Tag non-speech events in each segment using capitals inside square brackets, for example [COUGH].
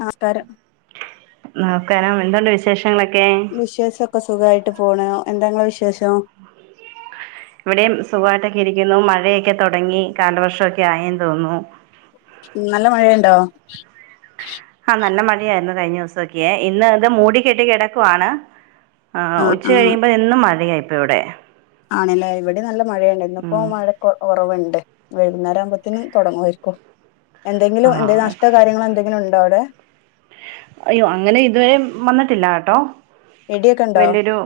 നാസ്ട്ടാരം നോക്കാനോ എന്തുണ്ട് വിശേഷങ്ങളൊക്കെ വിശേഷം ക്കെ സുഖയിട്ട് പോണ് എന്താ ഇങ്ങളെ വിശേഷം ഉ ഇവിടെയും സുഖായിട്ടൊക്കെ രിക്കുന്നു മഴയൊക്കെ തുടങ്ങി കാലവർഷൊക്കെ ആയെന്ന് തോന്നുന്നു നല്ല മഴയുണ്ടോ ആഹ് നല്ല മഴയായിരുന്നു കഴിഞ്ഞ ദിവസൊക്കെ ഇന്ന് ഇത് മൂടിക്കെട്ടി കിടക്കുവാണ് ആഹ് ഉച്ച കഴിയുമ്പോ എന്നും മഴയായിപ്പോ ഇവിടെ ആണ്ലെ ഇവിടെ നല്ല മഴയാണ് ഇന്നിപ്പോ ഉം മഴ കുറവുണ്ട് വൈകുന്നേരം ആവുമ്പോത്തിന് തുടങ്ങായിരിക്കും ആ എന്തെങ്കിലും എന്തെ നഷ്ടോ കാര്യങ്ങളോ എന്തെങ്കിലും ഉണ്ടോ അവിടെ അയ്യോ അങ്ങനെ ഇതുവരെ വന്നിട്ടില്ല കേട്ടോ ഇടിയൊക്കെ ഉണ്ടോ വലിയൊരു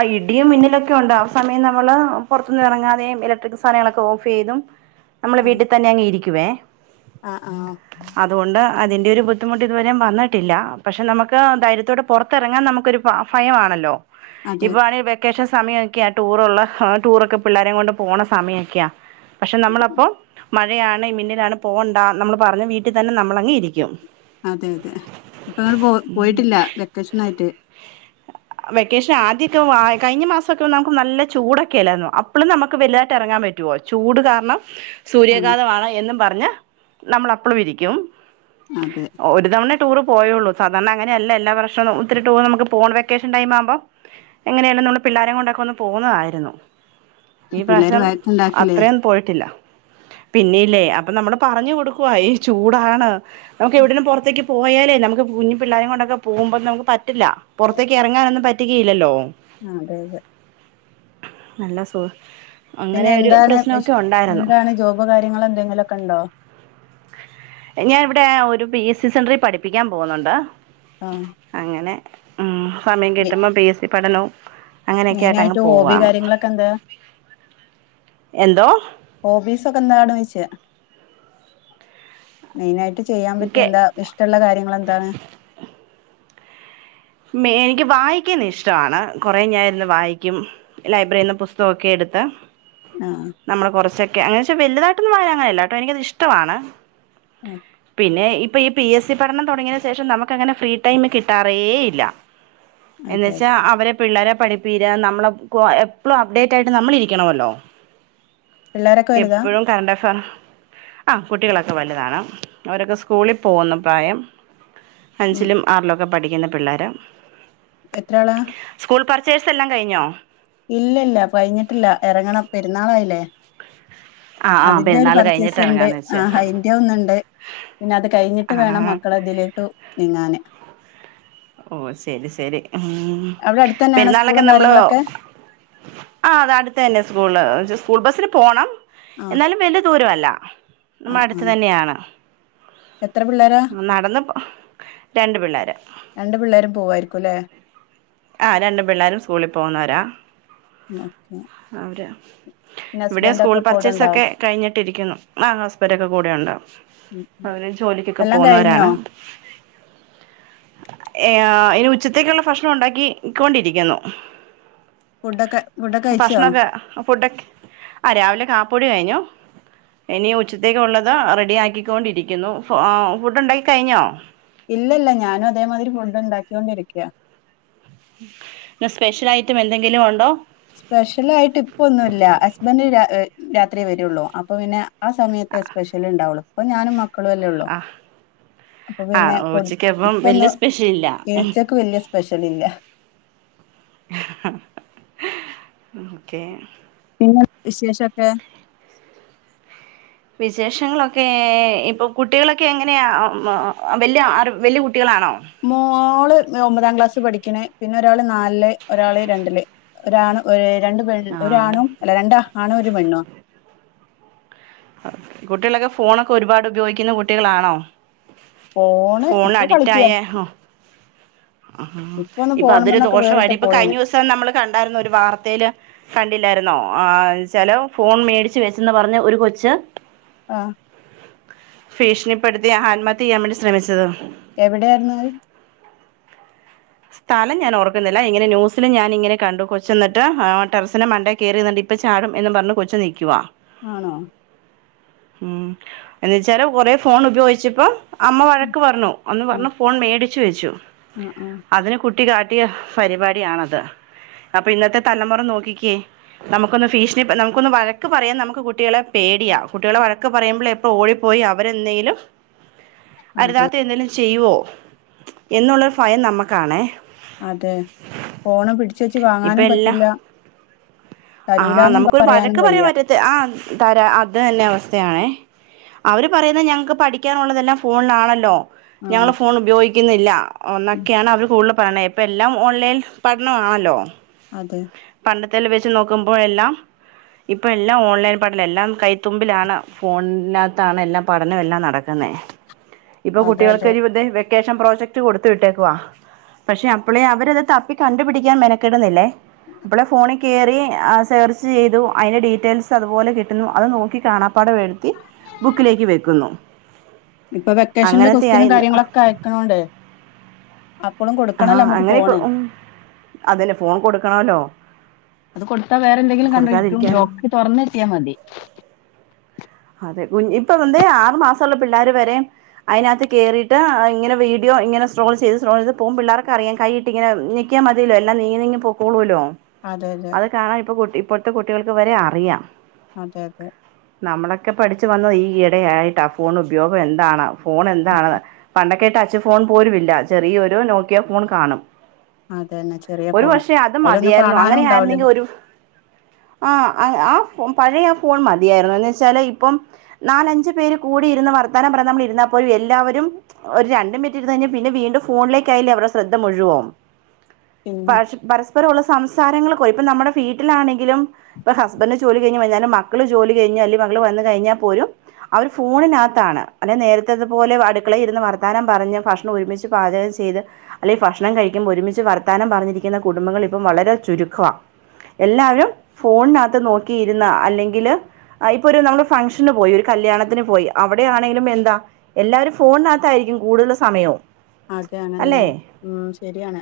ആഹ് ഇടിയും മിന്നലൊക്കെ ഉണ്ട് ആഹ് സമയം നമ്മള് പുറത്തുനിന്ന് ഇറങ്ങാതെയും ഇലക്ട്രിക് സാധനങ്ങളൊക്കെ ഓഫ് ചെയ്തും നമ്മൾ വീട്ടിൽ തന്നെ അങ്ങ് ഇരിക്കുവേ ആഹ് ആഹ് അതുണ്ട് അതിന്റെ ഒരു അത്തൊണ്ട് ഇതുവരും വന്നിട്ടില്ല പക്ഷെ നമുക്ക് ധൈര്യത്തോടെ പുറത്തിറങ്ങാൻ നമുക്കൊരു ഒരു ഭയംമാണല്ലോ അതെ ഇപ്പ ആണേ വെക്കേഷൻ സമയക്കെയാ ടൂർ ഉള്ള ടൂറൊക്കെ പിള്ളോരെ കൊണ്ട് പോണസമയം കെ സമയമൊക്കെയാ പക്ഷെ നമ്മള അപ്പോ മഴയാണ് മിന്നിലാണ് പോകണ്ട നമ്മള് പറഞ്ഞു വീട്ടിൽ തന്നെ നമ്മളങ്ങ ഇരിക്കും അതെ അതെ ഇപ്പൊ ഇങ്ങടെ പോ പോയിട്ടില്ല വെ ക്കേഷൻയിട്ട് വെക്കേഷൻ ആദ്യക്കെ കഴിഞ്ഞ മാസക്കെന്ന നമുക്ക് നല്ല ചൂടൊക്കെല്ലായിരുന്നു അപ്പോഴും നമുക്ക് വലുതട്ട് ഇറങ്ങാൻ പറ്റും പറ്റോ ചൂട് കാരണം ആഹ് സൂര്യാഘാതമാണ് എന്നും പറഞ്ഞ നമ്മൾ അപ്പളും ഇരിക്കും. അതെ- ഒരു തവണ ടൂറ് പോയുള്ളു സാധണ അങ്ങനെയല്ല എല്ലാ വർഷവും ഒത്തിരി ടൂറ് നമുക്ക്- പ്പോണ വെക്കേഷൻ ടൈം ആവുമ്പോം എങ്ങനെയാലും നമ്മള് പിള്ളാരെ കൊണ്ടൊക്കെ ഒന്ന് പോന്നതായിരുന്നു ഈ പിള്ളേര് പ്രാവശ്യം വഴക്കുണ്ടാക്കില്ലേ അത്രേയും പോയിട്ടില്ല പിന്നില്ലേ അപ്പൊ നമ്മള് പറഞ്ഞു കൊടുക്കുവ ഈ ചൂടാണ് നമുക്ക് എവിടേലും പൊറത്തേക്ക് പോയാലേ നമുക്ക് കുഞ്ഞു പിള്ളേരേ കൊണ്ടൊക്കെ പോകുമ്പോ നമുക്ക് പറ്റില്ല- പുറത്തേക്ക് ഇറങ്ങാനൊന്നും പറ്റുകയില്ലല്ലോ ആഹ് അതെ അതെ- നല്ല സോ പിന്നെ എന്താണ് വിശ് എന്താണ് ജോബ് കാര്യങ്ങൾ എന്തെങ്കിലുമൊക്കെ ഉണ്ടോ ഞാൻ ഇവിടെ ഒരു പി എസ് സി സെന്ററിൽ പഠിപ്പിക്കാൻ പോകുന്നുണ്ട് ആഹ് അങ്ങനെ മ് സമയം കിട്ടുമ്പോ പി എസ് സി പഠനവും അങ്ങനെയൊക്കെയായിട്ട് അങ്ങ് മെയിനായിട്ട് പോവാ ഹോബി കാര്യങ്ങളൊക്കെ എന്താ എന്തോ- ഓബീസ് ഒക്കെ എന്താരാണെന്ന്ചോയ്ച്ച- മെയിനായിട്ട് ചെയ്യാൻ പറ്റി കെ എന്താ ഇഷ്ടമുള്ള കാര്യങ്ങൾ എന്താണ് മേ എനിക്ക് വായിക്കൻ ഇഷ്ട്ട ആണ് കൊറേ ഞാനിരുന്ന് വായിക്കും ലൈബ്രറിന്ന് പുസ്തകൊക്കെ എട്ത്ത് ആഹ് നമ്മള് കൊറച്ചൊക്കെ അങ്ങനെച്ച വല്തായിട്ടൊന്നും വായന അങ്ങനെല്ലട്ടോ എനിക്കത്ഷ്ട്ടവാണ് പിന്നെ ഇപ്പ ഈ പിഎസി പഠനം തൊടങ്ങിയെന് ശേഷം നമുക്കങ്ങനെ ഫ്രീ ടൈം കിട്ടാറേ ഇല്ല അതെ എന്നച്ചാ അതെ അവരെ പിള്ളേരെ പഠിപ്പീര് നമ്മളെക്ക് എപ്പളും അപ്ഡേറ്റായിട്ട് നമ്മളിരിക്കണമല്ലോ പിള്ളേരൊക്കെ വലുതാ എപ്പഴും കറണ്ട് അഫ ആഹ് കുട്ടികളൊക്കെ വല്താണ് അവരൊക്കെ സ്കൂളി പോവുന്ന പ്രായം ഉം അഞ്ചിലും ആറിലോക്കെ പഠിക്ക്ന്ന പിള്ളേരാ എത്രാളാ? സ്കൂള് പർച്ചേഴ്സ് എല്ലാം കഴിഞ്ഞോ ഇല്ല ഇല്ല കഴിഞ്ഞിട്ടില്ല എറങ്ങണം പെരുന്നാളായില്ലേ ആ ആ അതിന്റെ ഒരു പെരുന്നാൾ കഴിഞ്ഞിട്ട് പർച്ചേസ്ണ്ട് ഇറങ്ങാന്ന് വെച്ച് ആഹ് അയിന്റെ ഒന്ന്ണ്ട് ഇഞ്ഞ് അത് കഴിഞ്ഞിട്ട് ആ വേണം മക്കളെ ഇതിലേട്ടു നീങ്ങാന് ഓഹ് ശരി ശരി ഉം അവിടെ അടുത്ത് തന്നെയാണോ പെരുന്നാളിനൊക്കെ സ്കൂളും നമ്മള് കാര്യങ്ങളൊക്കെ ആഹ് അത് അട്ത്തെന്നെ സ്കൂള് ച്ച സ്കൂള് ബസ്ന് പോണം ആഹ് എന്നാലും വല്ല്യ ദൂര അല്ല നമ്മ ആഹ് അട്ത്ത് ആഹ് തന്നെയാണ് എത്ര പിള്ളേരാ? നടന്ന് രണ്ട് പിള്ളേര് രണ്ട് പിള്ളേരും പോവായിരിക്കും ലേ ആഹ് രണ്ടും പിള്ളേരും സ്കൂളി പോവുന്നവരാ ഓക്കെ അവര് പിന്നെ ഇവിടെ ഹസ്ബൻഡ് സ്കൂൾ ഒക്കെ കൂടെ ഉണ്ടാവും പർച്ചേസൊക്കെ കഴിഞ്ഞിട്ടിരിക്കുന്നു ആഹ് ഹസ്ബന്റോക്കെ കൂടെ ഉണ്ടാവും ഉം ഉം അവര് ജോലിക്കൊക്കെ എല്ലാം കഴിഞ്ഞോ പോന്നോരാണ്. ഏഹ് ആഹ് അയ്ന് ഉച്ചത്തേനുള്ള ഭക്ഷണം ഒണ്ടാ- ക്കി ക്കോണ്ടിരിക്കുന്നു. ഫുഡൊക്കെ ഫുഡൊക്കെ കഴിച്ചോ ഭക്ഷണൊക്കെ ഫുഡൊക്കെ ആഹ് രാവിലെ കാപ്പുടി കൈഞ്ഞു. ഇനി ഉച്ചത്തേക്കുള്ളത് റെഡിയാക്കിക്കോണ്ടിരിക്കുന്നു. ഫു എഹ് ഫുഡുണ്ടാക്കി കഴിഞ്ഞോ? ഇല്ലല്ല ഞാനും അതേമാതിരി ഫുഡ്ണ്ടാക്ക്യോണ്ടിരിക്കാ. ഇന്ന് സ്പെഷ്യലൈറ്റം എന്തെങ്കിലും ഒണ്ടോ? സ്പെഷ്യലായിട്ട് ഇപ്പൊന്നൂല്ല. ഹസ്ബെന്റ് രാ എഹ് രാത്ര്യേ വെരൊള്ളൂ. അപ്പൊ പിന്നെ ആ സമയത്തെ സ്പെഷ്യല്ണ്ടാവൊള്ളു ഇപ്പൊ ഞാനും മ ക്കളുഅല്ലെ ഒള്ളൂ. ആ അപ്പൊ ആ പിന്നെ ഇപ്പൊ, ഉച്ചക്കപ്പം ഇപ്പൊന്ന് വല്യ സ്പെഷ്യലില്ല ഏഴച്ചക്ക് വല്ല്യേ സ്പെഷ്യല് ഇല്ല. ഓക്കെ പിന്നെ വിശേഷൊക്കെ വിശേഷങ്ങളൊക്കെ ഇപ്പൊ കുട്ടികളൊക്കെ എങ്ങനെയാ വലിയ വല്യ കുട്ടികളാണോ മോള് ഒമ്പതാം ക്ലാസ് പഠിക്കണ് പിന്നെ ഒരാള് നാലില് ഒരാള് രണ്ടില് ഒരാണു രണ്ട് പെണ് ആഹ് ഒരാണും അല്ല രണ്ട് ആണും ഒരു പെണ്ണും കുട്ടികളൊക്കെ ഫോണൊക്കെ ഒരുപാട് ഉപയോഗിക്കുന്ന കുട്ടികളാണോ? ഫോണ് ഫോൺ ഇപ്പൊ അഡിക്റ്റ കളിക്കുക ആയ ആ ഒന്ന് ഇപ്പൊ അതൊരു പോണന്നൊക്കെ വേറിട്ട് ദോഷമായിട്ട് ഇപ്പൊ കഴിഞ്ഞ പോയിണ് ദിവസം നമ്മള് കണ്ടായിരുന്നു ഒരു വാർത്തയില് കണ്ടില്ലായിരുന്നോ ആ ചലോ ഫോൺ മേടിച്ചു വെച്ചെന്ന് പറഞ്ഞ ഒരു കൊച്ച് ആഹ് ഭീഷണിപ്പെടുത്തി ആത്മഹത് ചെയ്യാൻ വേണ്ടി ശ്രമിച്ചത്. എവിടെ ആയിരുന്നു അത് സ്ഥലം ഞാൻ ഓർക്കുന്നില്ല ഇങ്ങന ന്യൂസിലും ഞാനങ്ങെ കണ്ടു കൊച്ചുങ്ങിട്ട് ടെറസിനെ മണ്ടേ കയറി പ്പ ചാടും എന്നന്ന് പറഞ്ഞ് കൊച്ചു നിക്കുവാ ആന്നോ ഉം എന്ന വച്ചാല് കൊറെ ഫോൺ ഉപയോഗിച്ചപ്പ അമ്മ വഴക്ക് പറഞ്ഞു അന്ന് ആഹ് പറഞ്ഞു ഫോൺ മേടിച്ച് വെച്ചു ആഹ് ആഹ് അതിന് കുട്ടി കാട്ടിയ പരിപാടിയണത് അപ്പൊ ഇന്നത്തെ തലമുറ നോക്കിക്കേ നമുക്കൊന്ന് ഫീഷ നമുക്കൊന്ന് വഴക്ക് പറയാൻ നമുക്ക് കുട്ടികളെ പേടിയാ കുട്ടികളെ വഴക്ക് പറയുമ്പോൾ എ ഓടിപ്പോയി അവരെന്തെങ്കിലും അതെ അരുതാത്ത എന്തെങ്കലും ചെയ്യുവോ എന്നുള്ളൊരു ഭയം നമ്മുക്കാണേ അതെ ഫോണ് പിടച്ച് വെച്ച് ഇപ്പൊ വാങ്ങാനും എല്ലാം പറ്റൂല്ല ആ തരൂലാന്നും നമുക്കൊരു പറയാനും വഴക്ക് പറയാൻ വയ്യ പറ്റത്ത ആ തരാം അത് തന്നെ അവസ്ഥയാണേ അവര് പറയുന്നത് ഞങ്ങക്ക് പഠിക്കാനുള്ളതെല്ലാം ഫോണിലാണല്ലോ ഞങ്ങൾ ആഹ് ഫോൺ ഉപയോഗിക്ക ക്കുന്നില്ല ഉം ഒന്നൊക്കെയാണ് അവർ കൂടുതൽ പറയണത് ഇപ്പം എല്ലാം ഓൺലൈനി പഠനമാണല്ലോ അതെ പണ്ടത്തെല്ല വെച്ച് നോക്കുമ്പോഴെല്ലാം ഇപ്പം എല്ലാം ഓൺലൈൻ പഠനം എല്ലാം കൈത്തുമ്പിലാണ് ഫോണിനകത്താണ് എല്ലാം പഠനം എല്ലാം നടക്കുന്നത് ഇപ്പൊ അതെ അതെ കുട്ടികൾക്കൊരു തേ വെക്കേഷൻ പ്രോജക്ട് കൊടുത്ത വിട്ടേക്കുവാ പക്ഷെ അപ്പോള അവരത് തപ്പി കണ്ടുപിടിക്കാൻ മെനക്കിടുന്നില്ലേ അപ്പോളെ ഫോണിൽ കയറി സെർച്ച് ചെയ്തു അതിന്റെ ഡീറ്റെയിൽസ് അതുപോലെ കിട്ടുന്നു അത് നോക്കി കാണാപ്പാട എഴുതി ബുക്കിലേക്ക് വെക്കുന്നു. ഇപ്പൊ വെക്കേഷനില് അങ്ങനത്തെ കൊസ്റ്റീനും ആയി കാര്യങ്ങളൊക്കെ അയക്കണോണ്ടെ ആഹ് അങ്ങനെ ഇപ്പൊ ഫോണ് ഉ അതന്നെ ഫോൺ കൊടുക്കണല്ലോ അത് കൊടുത്താ വേറെ എന്തെങ്കിലും കണ്ടോ ഇ ലോക്കി തുറന്നെത്തിയാൽ മതി അതെ കു ഇപ്പൊ എന്തേ ആറു മാസമുള്ള പിള്ളേര് വരെയും അയിനത്ത് കേറിട്ട്ഇങ്ങനെ വീഡിയോങ്ങനെ സ്രോള് ചെയ്ത് സ്ട്രോളിത് പോം പിള്ളേർക്കറിയാം കയിട്ട് ട്ട്ങ്ങനെ നെക്കിയാൽ മതിയല്ലോ എല്ലാം നീങ്ങി നീങ്ങ പോക്കൊളോല്ലോ അതെ തെ താഴ് പ്പൊ കുട്ടി ഇപ്പോഴ്ത്തെ കുട്ടികൾക്ക് വരെ അറിയാം അതെ തെ നമ്മളൊക്കെ പഠിച്ചു വന്നെ ഈടെയായിട്ടാ ഫോണുപയോഗന്താണ് ഫോൺ എന്താണ് പണ്ടൊക്കെ ടച്ച് ഫോൺ പോലുംല്ല ചെറിയൊരു നോക്കിയാ ഫോൺ കാണും അതന്നെ ചെറിയ ഒരു ഫോണ് പക്ഷേ അത് അതിലൊന്നും മതിയായിരുന്നു കാണാനും ഉണ്ടാവില്ലല്ലോ അങ്ങനൊയിരുന്നെങ്കിഒരു ആ അങ്ങ് ആ ഫൊ പഴയാ ഫോൺ മതിയായിരുന്നു എന്നെച്ചാല് ഇപ്പം നാലഞ്ചു പേര് കൂടി ഇരുന്ന് വർത്താനംപറയാനമ്മളിരുന്നാപോഴും എല്ലാവരും ഒരണ്ടു മിനിറ്റ് ഇരുന്നഴിഞ്ഞാൽ പിന്നെ വീണ്ടും ഫോണിലേക്കായിലെ അവർടെ ശ്രദ്ധ മുഴുവം പിന്നെ പഷ് പരസ്പരൊള്ള സംസാരങ്ങൾ ഇപ്പൊ നമ്മ്ടെ ഫീട്ടിലാണെങ്കിലും ഇപ്പ ഹസ്ബന്റ് ജോലി കഴിഞ് വൈന്നാലും മക്കള് ജോലി കഴിഞ്ഞാൽ മകള് വന്ന് കഴിഞ്ഞാ പോലും അവര് ഫോണിനകത്താണ് അല്ലെ നേരത്തതുപോലെ അടുക്കളെയിലിരുന്ന് വർത്താനം പറഞ്ഞ് ഭക്ഷ് ഒരുമിച്ച് പാചകം ചെയ്ത് അല്ലെങ്കി ഭക്ഷണം കഴിക്കുമ്പോ ഒരുമിച്ച് വർത്താനം പറഞ്ഞിരിക്കുന്ന കുടുംബങ്ങൾ ഇപ്പം വളരെ ചുരുക്കാ എല്ലാവരും ഫോണിനകത്ത് നോക്കിയിരുന്ന അല്ലെങ്കിൽ അ ഇപ്പൊ ഒരു നമ്മള് ഫംഗ്ഷന് പോയി ഒരു കല്യാണത്തിന് പോയി അവിടെയാണെങ്കിലും എന്താ എല്ലാവരും ഫോണിനകത്തായിരിക്കും കൂടുതൽ സമയം അതെ അനെൻൻന്ന മ് ശെരിയാണ്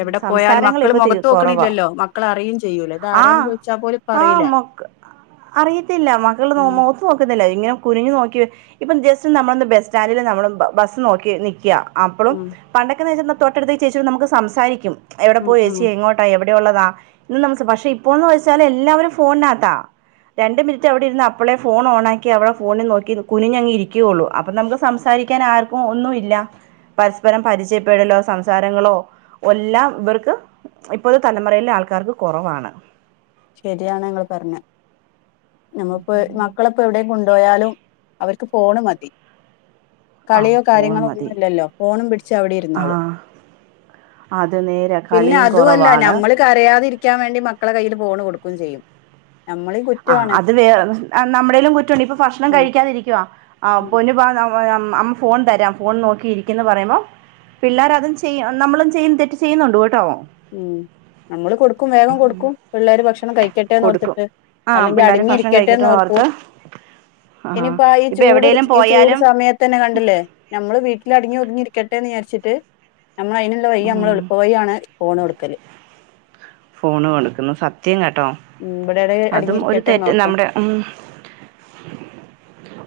എവിടെ പോയാലും സംസാരങ്ങൾ മക്കൾ ഇപ്പോൾ കുറവാ മൊഖത്തൊക്ക്ണില്ലല്ലോ മക്കൾ അറിയും ചെയ്യൂലാ ആഹ് ഇതാരാന്ന് ചോയിച്ചാപോലും ആഹ് പറീല്ല മൊക്ക് അറിയത്തില്ല മക്കള് നോ മോ നോക്ക്ന്നില്ല ഇങ്ങനെ കുനിഞ്ഞു നോക്കി ഇപ്പൊജെസ്റ്റ് നമ്മളൊന്ന് ബെസ്സ്റ്റാൻഡില് നമ്മള്ബസ് നോക്കി നിക്കൃ അപ്പളും ഉം പണ്ടൊക്കെ നേച്ചന്ന തോട്ടടുത്ത ചേച്ചോട് നമുക്ക് സംസാരിക്കും എവിടെ ഉം പോയേച്ചി ഉം എങ്ങോട്ട് ട്ട എവിടൊള്ളതാ ഇന്ന് നമ്സെ പക്ഷെ ഇപ്പോന്ന് വെച്ചാൽ എല്ലാവരും ഫോണിനത്താ രണ്ട് മിനിട അവിടേരുന്നാ അപ്പളെ ഫോൺ ഓണാക്കി അവ്ടെ ഫോണിൽ നോക്കി കുഞ്ഞങ്ങി രിക്കേയൊള്ളൂ അപ്പൊ നമക്ക് സംസാരിക്കാൻ ആർക്കും ഒന്നും ഇല്ല പരസ്പരം പരിചയപ്പെടലോ സംസാരങ്ങളോ ഒല്ലാം ഇവർക്ക് ഇപ്പോത്തെ തലമുറയിലെ ആൾക്കാർക്ക് കൊറവാണ് ശെരിയാണ് ങ്ങള് പറഞ്ഞെ നമ്മപ്പേ മക്കള് പ്പവ്ടെ കൊണ്ടോയാലും അവർക്ക് ഫോണ് മതി ആ കളിയോ ഫോൺ കാര്യങ്ങളോ ഒന്നും മതി ല്ലല്ലോ ഫോണും പിടിച്ചഅവിടെ ആ ഇരിന്നോളും അത് നേരാ കളിയും കൊറവാണ് കരയാതിരിക്യാൻ വേണ്ടി മക്കളെ കയ്യിൽ പോൺ കൊടുകും ചെയ്യും നമ്മളീ ആ കുറ്റമാണ് അത് വേ നമ്മുടെലും കുറ്റൊണ്ട് ഇപ്പൊ ഫക്ഷണം ഉം കഴിക്കാതി ഇരിക്ക് വാ ആ പൊന്ന് പാ നമ് [UNINTELLIGIBLE] അമ്മ ഫോൺ തരാം ഫോൺ നോക്കിയിരിക്കീന്ന് പറീയമ്പോ പിള്ളോരതും ചെയ്യും നമ്മളും ചെയ്യും തെറ്റ് ചെയ്യുന്നുണ്ട് ട്ടോ മ് നമ്മള് കൊടുക്കും വേഗം കൊടുക്കും പിള്ളേര് ഭക്ഷണം കൊടുക്കും കഴിക്കട്ടെന്നോർത്തിട്ട് ആ പിള്ളേർ അല്ലങ്കിഅടങ്ങി ഭക്ഷണം കഴിക്കട്ടെന്ന് ഇരിക്കട്ടെന്നോർക്കൂ ഓർത്ത് ആ ഇനിപ്പോ ഈ ഇപ്പം ചൂട് എവിടെലും ഈ ചൂട് പോയാലും സമയ തന്നെ കണ്ടില്ലേ നമ്മള് വീട്ടിൽ അടങ്ങി ഒതുങ്ങിരിക്കട്ടെന്ന്ജാരിച്ചിട്ട് നമ്മളയിന് ലെ വയി ഉം മ്മളെളുപ്പയിയാണ് ഫോണൊടുക്കല് ഫോണ് കൊടുക്ക്ന്ന സത്യം ങട്ടോ മ് ബെടെടെ അടിഞ്ഞിരിക്കട്ടെന്നൊർക്കും ആ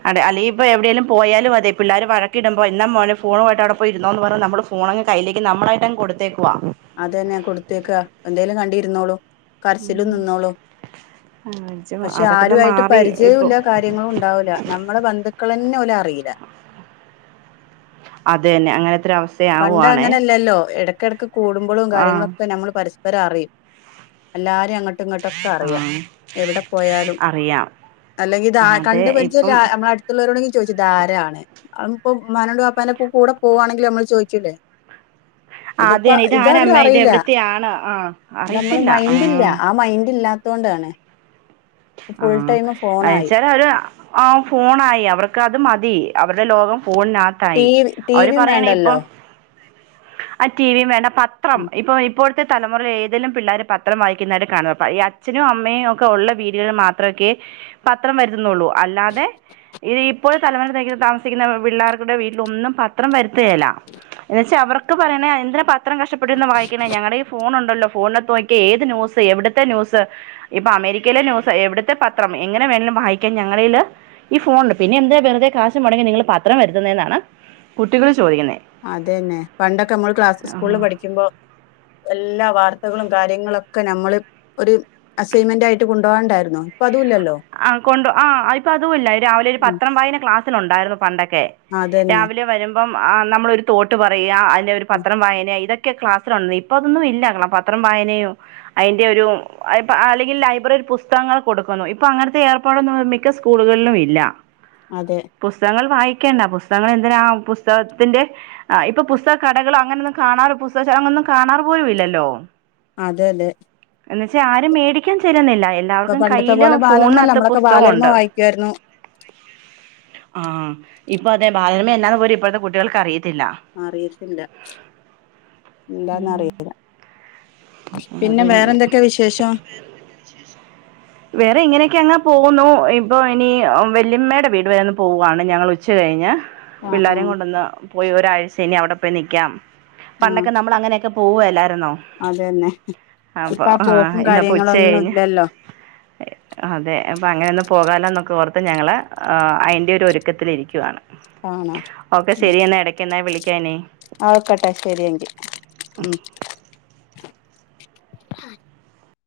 അടെ അല്ലെങ്കിപ്പോ എവിടേലും പോയാലും അതെ പിള്ളേര് വഴക്കിടുമ്പോ എന്നാ മോനെ ഫോണുവായിട്ടവിടെ പോയിരുന്നോന്ന് പറഞ്ഞ നമ്മള് പൊണങ് കയ്യിലേക്ക് നമ്മളായിട്ടങ് കൊടുത്തേക്കുവാ അതെന്നെ കൊടുത്തേക്ക എന്തേലും കണ്ടിരുന്നോളും കലച്ചിലും നിന്നോളും ആഹ് ജോ പക്ഷെ അതൊക്കെ ഒന്ന് ആരോയിട്ട് മാറി ഇപ്പൊ പരിചയോല്ല കാര്യങ്ങളും ണ്ടാവൂല നമ്മളെ ബന്ധുക്കളന്നെ ഓല അറീല്ല അതെന്നെ അങ്ങനെത്തൊര വസ്ഥ പണ്ട അങ്ങനല്ലല്ലോ എടക്കെടക്ക് കൂടുമ്പളും ആഹ് കാര്യങ്ങളൊക്കെ നമ്മൾ പരസ് വരെ അറിം എല്ലാരും അങ്ങട്ടും ഇങ്ങോട്ടൊക്കെ അറിയാം ആഹ് എവിടെ പോയാലും അറിയാം അല്ലെങ്കിൽ ഇതാ അതെ കണ്ട് പരിചയല്ല ഇപ്പം ആ നമ്മട് ത്ത് ളോരോടെങ്കി ചോയിച്ചു ഇതാരാണ് അ ഒന്നുപ്പം ഇമ്മാ നോട് വാപ്പാന്റെ പ്പം കൂടെ പോവാണെങ്കിൽ നമ്മൾ ചോയി ച്ചുലേ അത് ഇതിപ്പ തന്നെ ഇത് അവര് ഇതാരമ്മ ഇത് അറിയില്ല എവിടത്തെയാണ് ആഹ് നമ്മള് അറിയത്തില്ല മൈൻഡ് ല്ല ആഹ് ആ മൈൻഡ് ഇല്ലാത്തോ ണ്ടാണ് ആഹ് ഫോണായി അഹ്ച്ചാല് അവര് ആ ഫോണായി അവർക്കത് മതി അവരുടെ ലോകം ഫോണിനാ ടി ത്തായി വി ടി അവര് വിയും പറയണ ഇപ്പൊ വേണ്ടല്ലോ ആ ടി വി വേണ്ട പത്രം ഉം ഇപ്പൊ ഇപ്പോൾ ത്തെ തലമുറ ഏതേലും പിള്ളോര് പത്രം വായിക്കുന്നായിട്ട് കാണുന്ന അപ്പംഈ അച്ഛനും അമ്മയും ഒക്കെ ഉള്ള വീട്ട് ട്ടിയേള് മാത്രക്കെ പത്രം വരുത്തുന്നുള്ളൂ അല്ലാതെ ഇത് ഇപ്പോൾ തലമുറ തേ താമസിക്കുന്ന പിള്ളേർക്കടെ വീട്ടിലൊന്നും പത്രം വരുത്തുകല്ല എന്നുവച്ചാ അവർക്ക് പറയണേ എന്തിന പത്രം കഷ്ടപ്പെട്ട് ര്ന്ന് വായിക്കണേ ഞങ്ങളുടെയെല്ഫോണ് ണ്ടല്ലോ ഫോണ് ട്ത്ത്നോക്കിയ ഏത് ന്യൂസ് എവിടുത്തെ ന്യൂസ് ഇപ്പൊ അമേരിക്കയിലെ ന്യൂസ് എവിടുത്തെ പത്രം എങ്ങനെ വേണലും വായിക്കാൻ ഞങ്ങളില് ഈ ഫോണ് ണ്ട് പിന്നെ എന്തിനാ വെറുതെ കാശ് മുടങ്ങി നിങ്ങള് പത്രം വരുത്തുന്നേ ന്നാണ് കുട്ടികൾ ചോദിക്കുന്നേ അതെ ന്നെ പണ്ടൊക്കെ നമ്മള് ക്ലാസ്സ് സ്കൂളിൽ പഠിക്കുമ്പോ എല്ലാ വാർത്തകളും കാര്യങ്ങളൊക്കെ നമ്മള് ഒരു അസൈൻമെന്റ് ആയിട്ട് കൊണ്ടോ കാൻണ്ടായിരുന്നു ഇപ്പൊ അതു ല്ലല്ലോ ആ കൊണ്ട് ആ ഇപ്പൊ അതുമല്ല രാവിലെ ഒരു ഉം പത്രം വായന ക്ലാസ്സില് ഉണ്ടായിരുന്നു പണ്ടൊക്കെ അതന്നെ രാവിലെ വരുമ്പം ആ നമ്മളൊ രു തോട്ട് പറയാ അതിന്റെ ഒരു ഉം പത്രം വായന ഇതൊ ക്കെ ക്ലാസ്സിലൊ [UNINTELLIGIBLE] ഇപ്പ അതൊന്നും ഇല്ല പത്രം വായനയോ അയിന്റെ ഒരു അയി പ്പ അല്ലെങ്കിൽ ലൈബ്രറി ര് പുസ്തകങ്ങൾ കൊടുക്കുന്നു പ്പം അങ്ങന് ത്തെ ഏർപ്പാടൊന്നും മിക്ക സ്കൂളുകളിലും ഇല്ല അതെ പുസ്തകങ്ങൾ വായിക്കേണ്ട പുസ്തകങ്ങൾ എന്തിനാ പുസ്തകത്തിന്റെ ആഹ് ഇപ്പൊ പുസ്തക കടകളോ അങ്ങനൊന്നും കാണാറ് പുസ്തക അങ്ങൊന്നും കാണാറ് പോലും ഇല്ലല്ലോ അതെ അതെ എന്ന വച്ചാ ആരും മേടിക്കാൻ ചെല്ലുന്നില്ല ഇപ്പൊ എല്ലാവർക്കും പണ്ടത്തെ കയ്യിലും പോലെ ബാലരമ അല്ല ഫോണിനകത്ത് നമ്മളൊക്കെ ബാലരമ പുസ്തകമുണ്ട് വായിക്കുവായിരുന്നു ആഹ് ഇപ്പൊ അതെ ബാലരമ എന്നാ ന്ന് പോലും ഇപ്പോഴത്തെ കുട്ടികൾക്ക് അറിയത്തില്ല അറിയത്തില്ല എന്താന്ന്റിയ പിന്നെ വേറെ അതന്നെ എന്തൊക്കെ വിശേഷം വേറെ ഇങ്ങനെയൊക്കെ അങ്ങെ പോകുന്നു ഇപ്പൊ ഇനി വെല്ലിയമ്മയുടെ വീട് വരെന്ന് പോവാണ് ഞങ്ങൾ ഉച്ച കഴിഞ്ഞ ആ ആ പിള്ളോരെ കൊണ്ടന്ന് പോയി ഒരാഴ്ച ഇനി അവിടെ പോയി നിൽക്കാം പണ്ടൊക്കെ നമ്മൾ അങ്ങനെയൊക്കെ പോവ അല്ലായിരുന്നോ അത ന്നെ ഇപ്പ ആ പോക്കും ഇന്നപ്പോ ഉച്ച കാര്യങ്ങളൊ ന്നും കഴിഞ്ഞ് ഇല്ലല്ലോ [UNINTELLIGIBLE] അതെ അപ്പം അങ്ങനെയൊന്നും പോകാലൊന്നൊക്കെ ഓർത്ത് ഞങ്ങ ള് അയിൻ്റെ ഒരുക്കത്തിലിരിക്കുവയാണ് ആണോ ഓക്കെ ശരി എന്നാ ഇടക്ക് എന്നാ വിളിക്കാനേ ആഹ്ഓക്കട്ടെ ശരിയങ്കി ഉം